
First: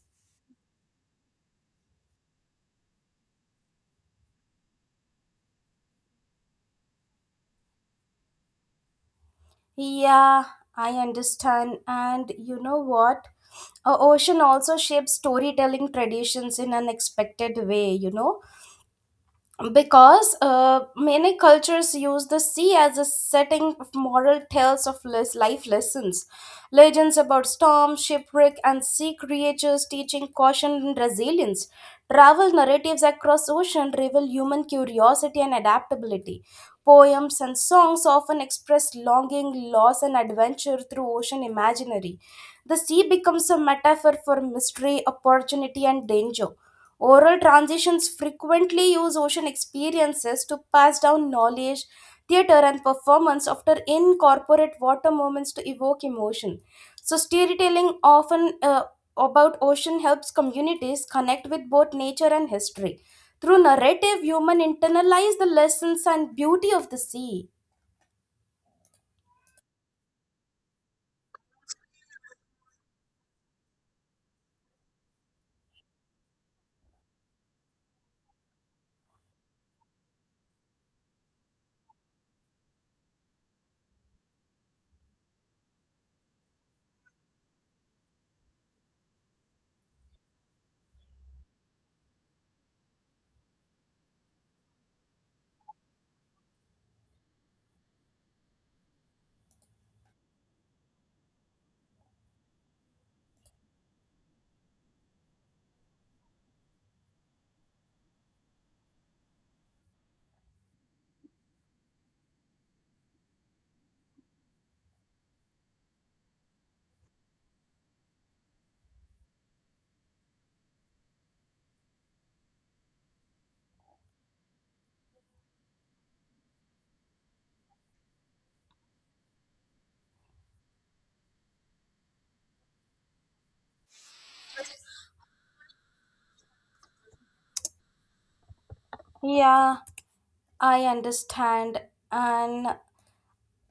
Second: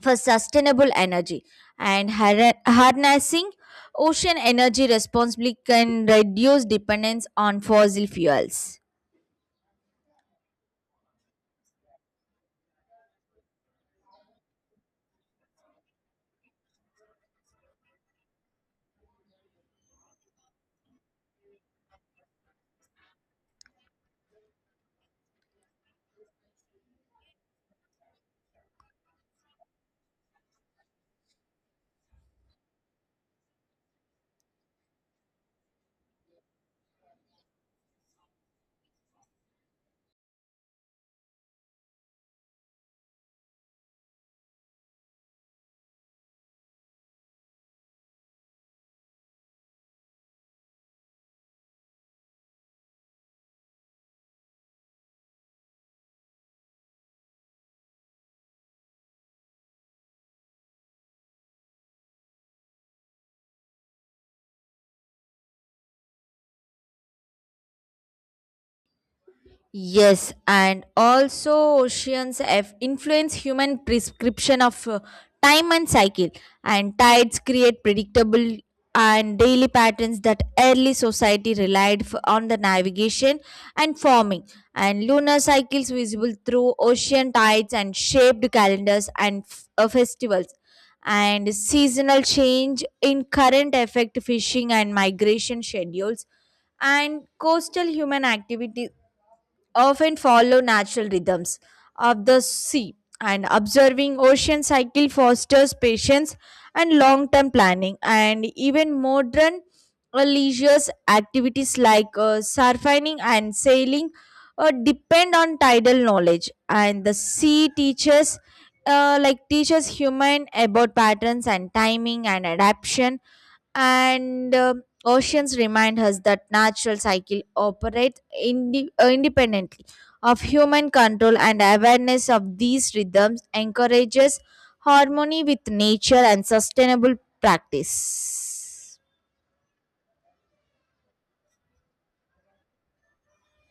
A: for sustainable energy. And har- harnessing ocean energy responsibly can reduce dependence on fossil fuels.
B: Yeah, I understand. And you know what? A ocean also shapes storytelling traditions in unexpected way, you know? Because uh, many cultures use the sea as a setting of moral tales of les- life lessons. Legends about storms shipwreck and sea creatures teaching caution and resilience. Travel narratives across ocean reveal human curiosity and adaptability. Poems and songs often express longing, loss and adventure through ocean imaginary. The sea becomes a metaphor for mystery opportunity and danger. Oral transitions frequently use ocean experiences to pass down knowledge. Theater, and performance after incorporate water moments to evoke emotion. So, storytelling often uh, about ocean helps communities connect with both nature and history. Through narrative, human internalize the lessons and beauty of the sea.
A: Yes, and also oceans have influence human prescription of, uh, time and cycle, and tides create predictable and daily patterns that early society relied f- on the navigation and farming. And lunar cycles visible through ocean tides and shaped calendars and f- uh, festivals. And seasonal change in current affect fishing and migration schedules. And coastal human activity often follow natural rhythms of the sea, and observing ocean cycle fosters patience and long-term planning. And even modern uh, leisure activities like uh, surfing and sailing uh, depend on tidal knowledge, and the sea teaches. Uh, like teaches human about patterns and timing and adaptation. And um, oceans remind us that natural cycle operates indi- uh, independently of human control, and awareness of these rhythms encourages harmony with nature and sustainable practice.
B: Yeah, I understand. And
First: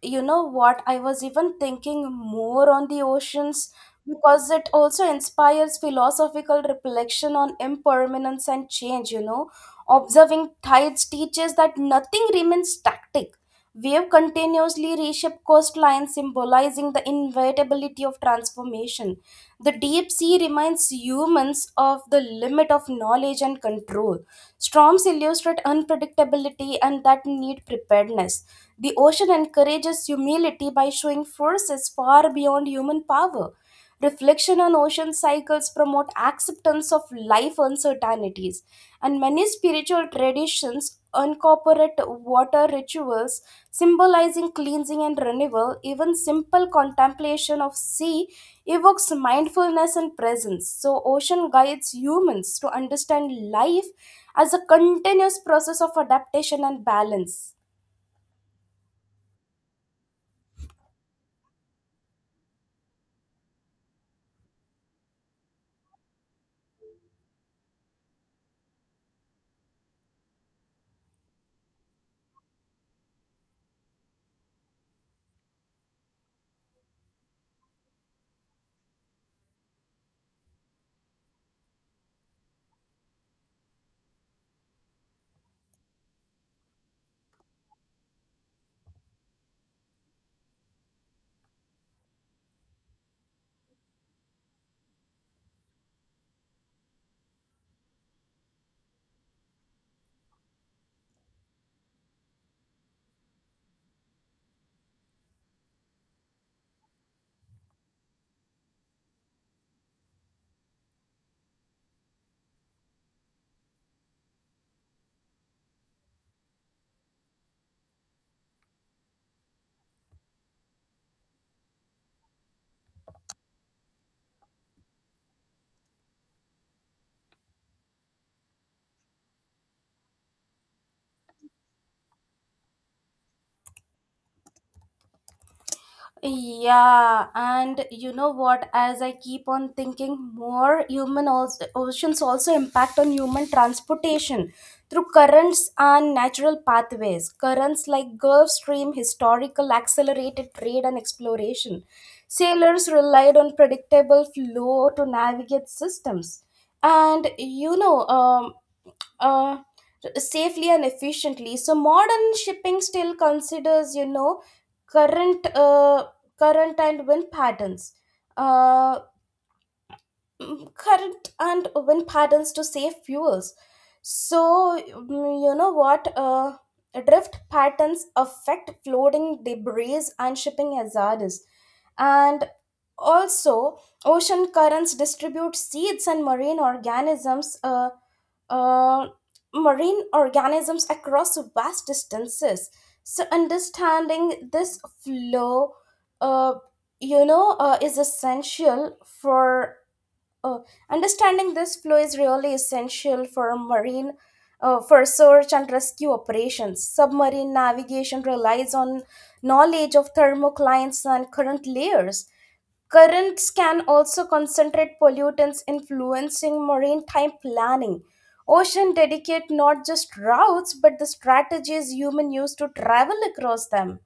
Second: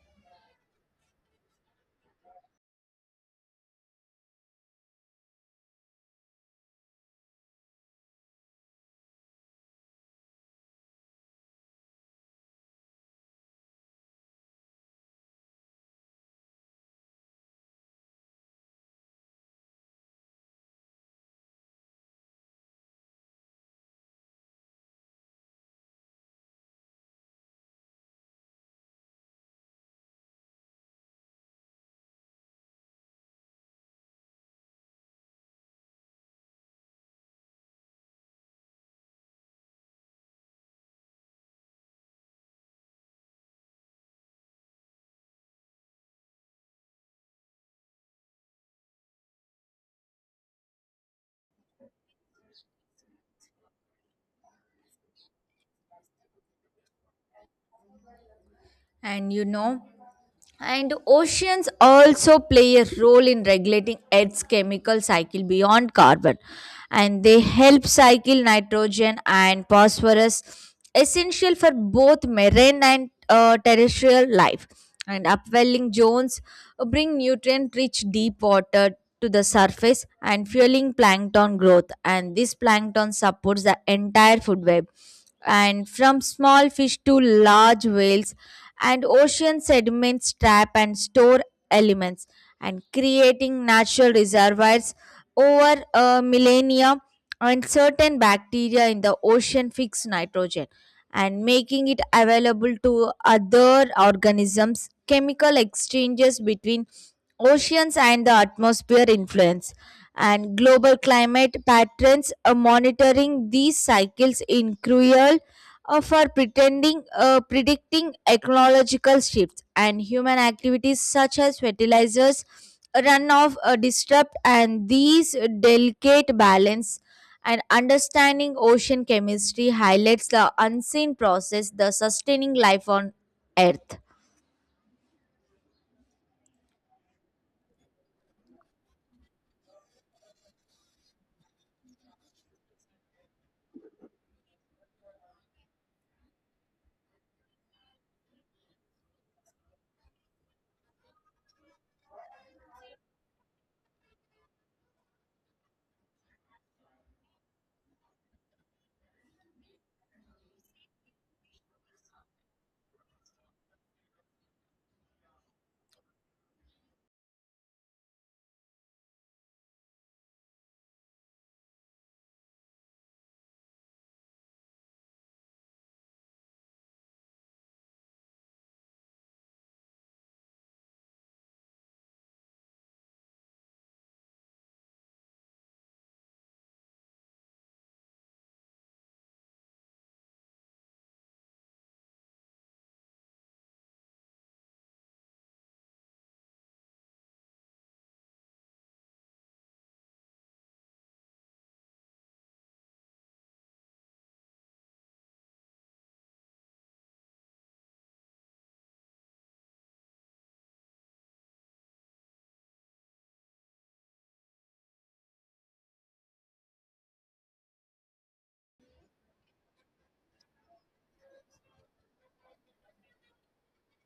B: you know what? I was even thinking more on the oceans, because it also inspires philosophical reflection on impermanence and change, you know. Observing tides teaches that nothing remains static. Wave continuously reshape coastlines, symbolizing the inevitability of transformation. The deep sea reminds humans of the limit of knowledge and control. Storms illustrate unpredictability and that need preparedness. The ocean encourages humility by showing forces far beyond human power. Reflection on ocean cycles promote acceptance of life uncertainties, and many spiritual traditions incorporate water rituals symbolizing cleansing and renewal. Even simple contemplation of sea evokes mindfulness and presence. So, ocean guides humans to understand life as a continuous process of adaptation and balance.
A: And you know, and oceans also play a role in regulating Earth's chemical cycle beyond carbon. And they help cycle nitrogen and phosphorus, essential for both marine and uh, terrestrial life. And upwelling zones bring nutrient rich deep water to the surface and fueling plankton growth. And this plankton supports the entire food web. And from small fish to large whales, and ocean sediments trap and store elements and creating natural reservoirs over a millennia. And certain bacteria in the ocean fix nitrogen and making it available to other organisms. Chemical exchanges between oceans and the atmosphere influence and global climate patterns. Uh, monitoring these cycles in cruel uh, for pretending, uh, predicting ecological shifts, and human activities such as fertilizers runoff uh, disrupt and these delicate balance. And understanding ocean chemistry highlights the unseen process the sustaining life on earth.
B: Yeah, and you know what? As I keep on thinking more, human also, oceans also impact on human transportation through currents and natural pathways. Currents like Gulf Stream, historical accelerated trade and exploration. Sailors relied on predictable flow to navigate systems. And you know, um, uh, safely and efficiently. So modern shipping still considers, you know, current uh, current and wind patterns, uh, mm, current and wind patterns to save fuels. So, mm, you know what uh, drift patterns affect floating debris and shipping hazards, and also, ocean currents distribute seeds and marine organisms, uh, uh, marine organisms across vast distances. So, understanding this flow, uh, you know, uh, is essential for uh, understanding this flow is really essential for marine. Uh, for search and rescue operations, submarine navigation relies on knowledge of thermoclines and current layers. Currents can also concentrate pollutants, influencing maritime planning. Ocean dedicate not just routes but the strategies humans use to travel across them.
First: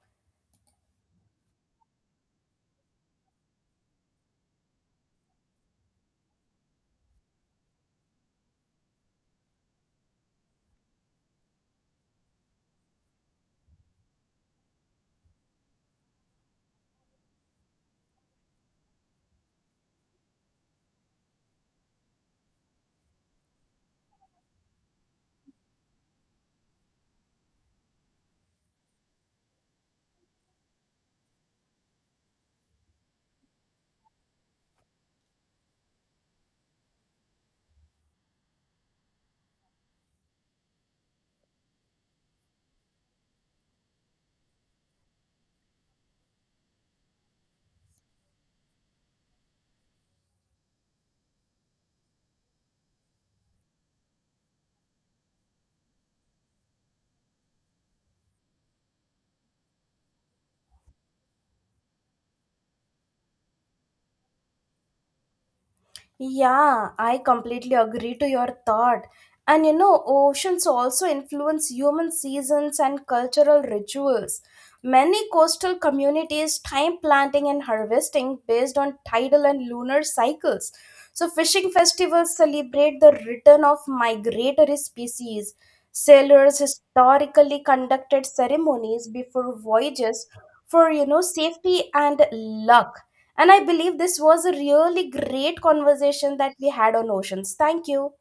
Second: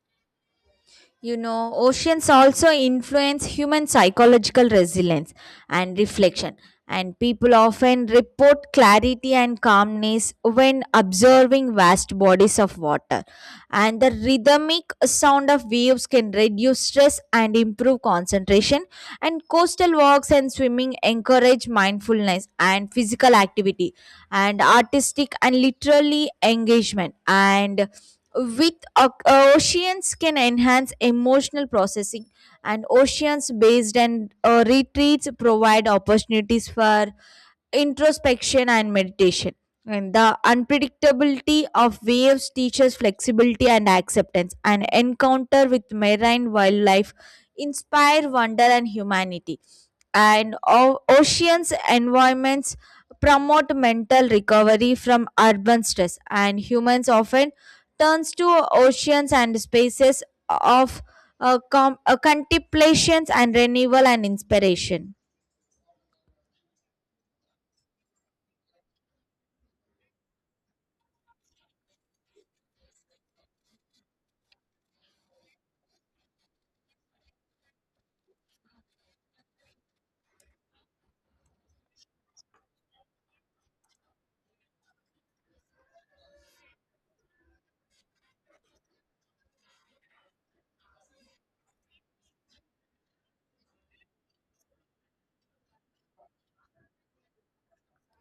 A: You know, oceans also influence human psychological resilience and reflection. And people often report clarity and calmness when observing vast bodies of water. And the rhythmic sound of waves can reduce stress and improve concentration. And coastal walks and swimming encourage mindfulness and physical activity and artistic and literary engagement. And with oc- uh, oceans can enhance emotional processing. And oceans based and uh, retreats provide opportunities for introspection and meditation. And the unpredictability of waves teaches flexibility and acceptance. An encounter with marine wildlife inspire wonder and humanity. And o- oceans environments promote mental recovery from urban stress. And humans often turns to oceans and spaces of uh, com- uh, contemplations and renewal and inspiration.
B: Yeah, I completely agree to your thought. And you know, oceans also influence human seasons and cultural rituals. Many coastal communities time planting and harvesting based on tidal and lunar cycles. So, fishing festivals celebrate the return of migratory species. Sailors historically conducted ceremonies before voyages for, you know, safety and luck, and I believe this was a really great conversation that we had on oceans. Thank you.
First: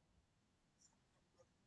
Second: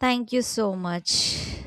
A: Thank you so much.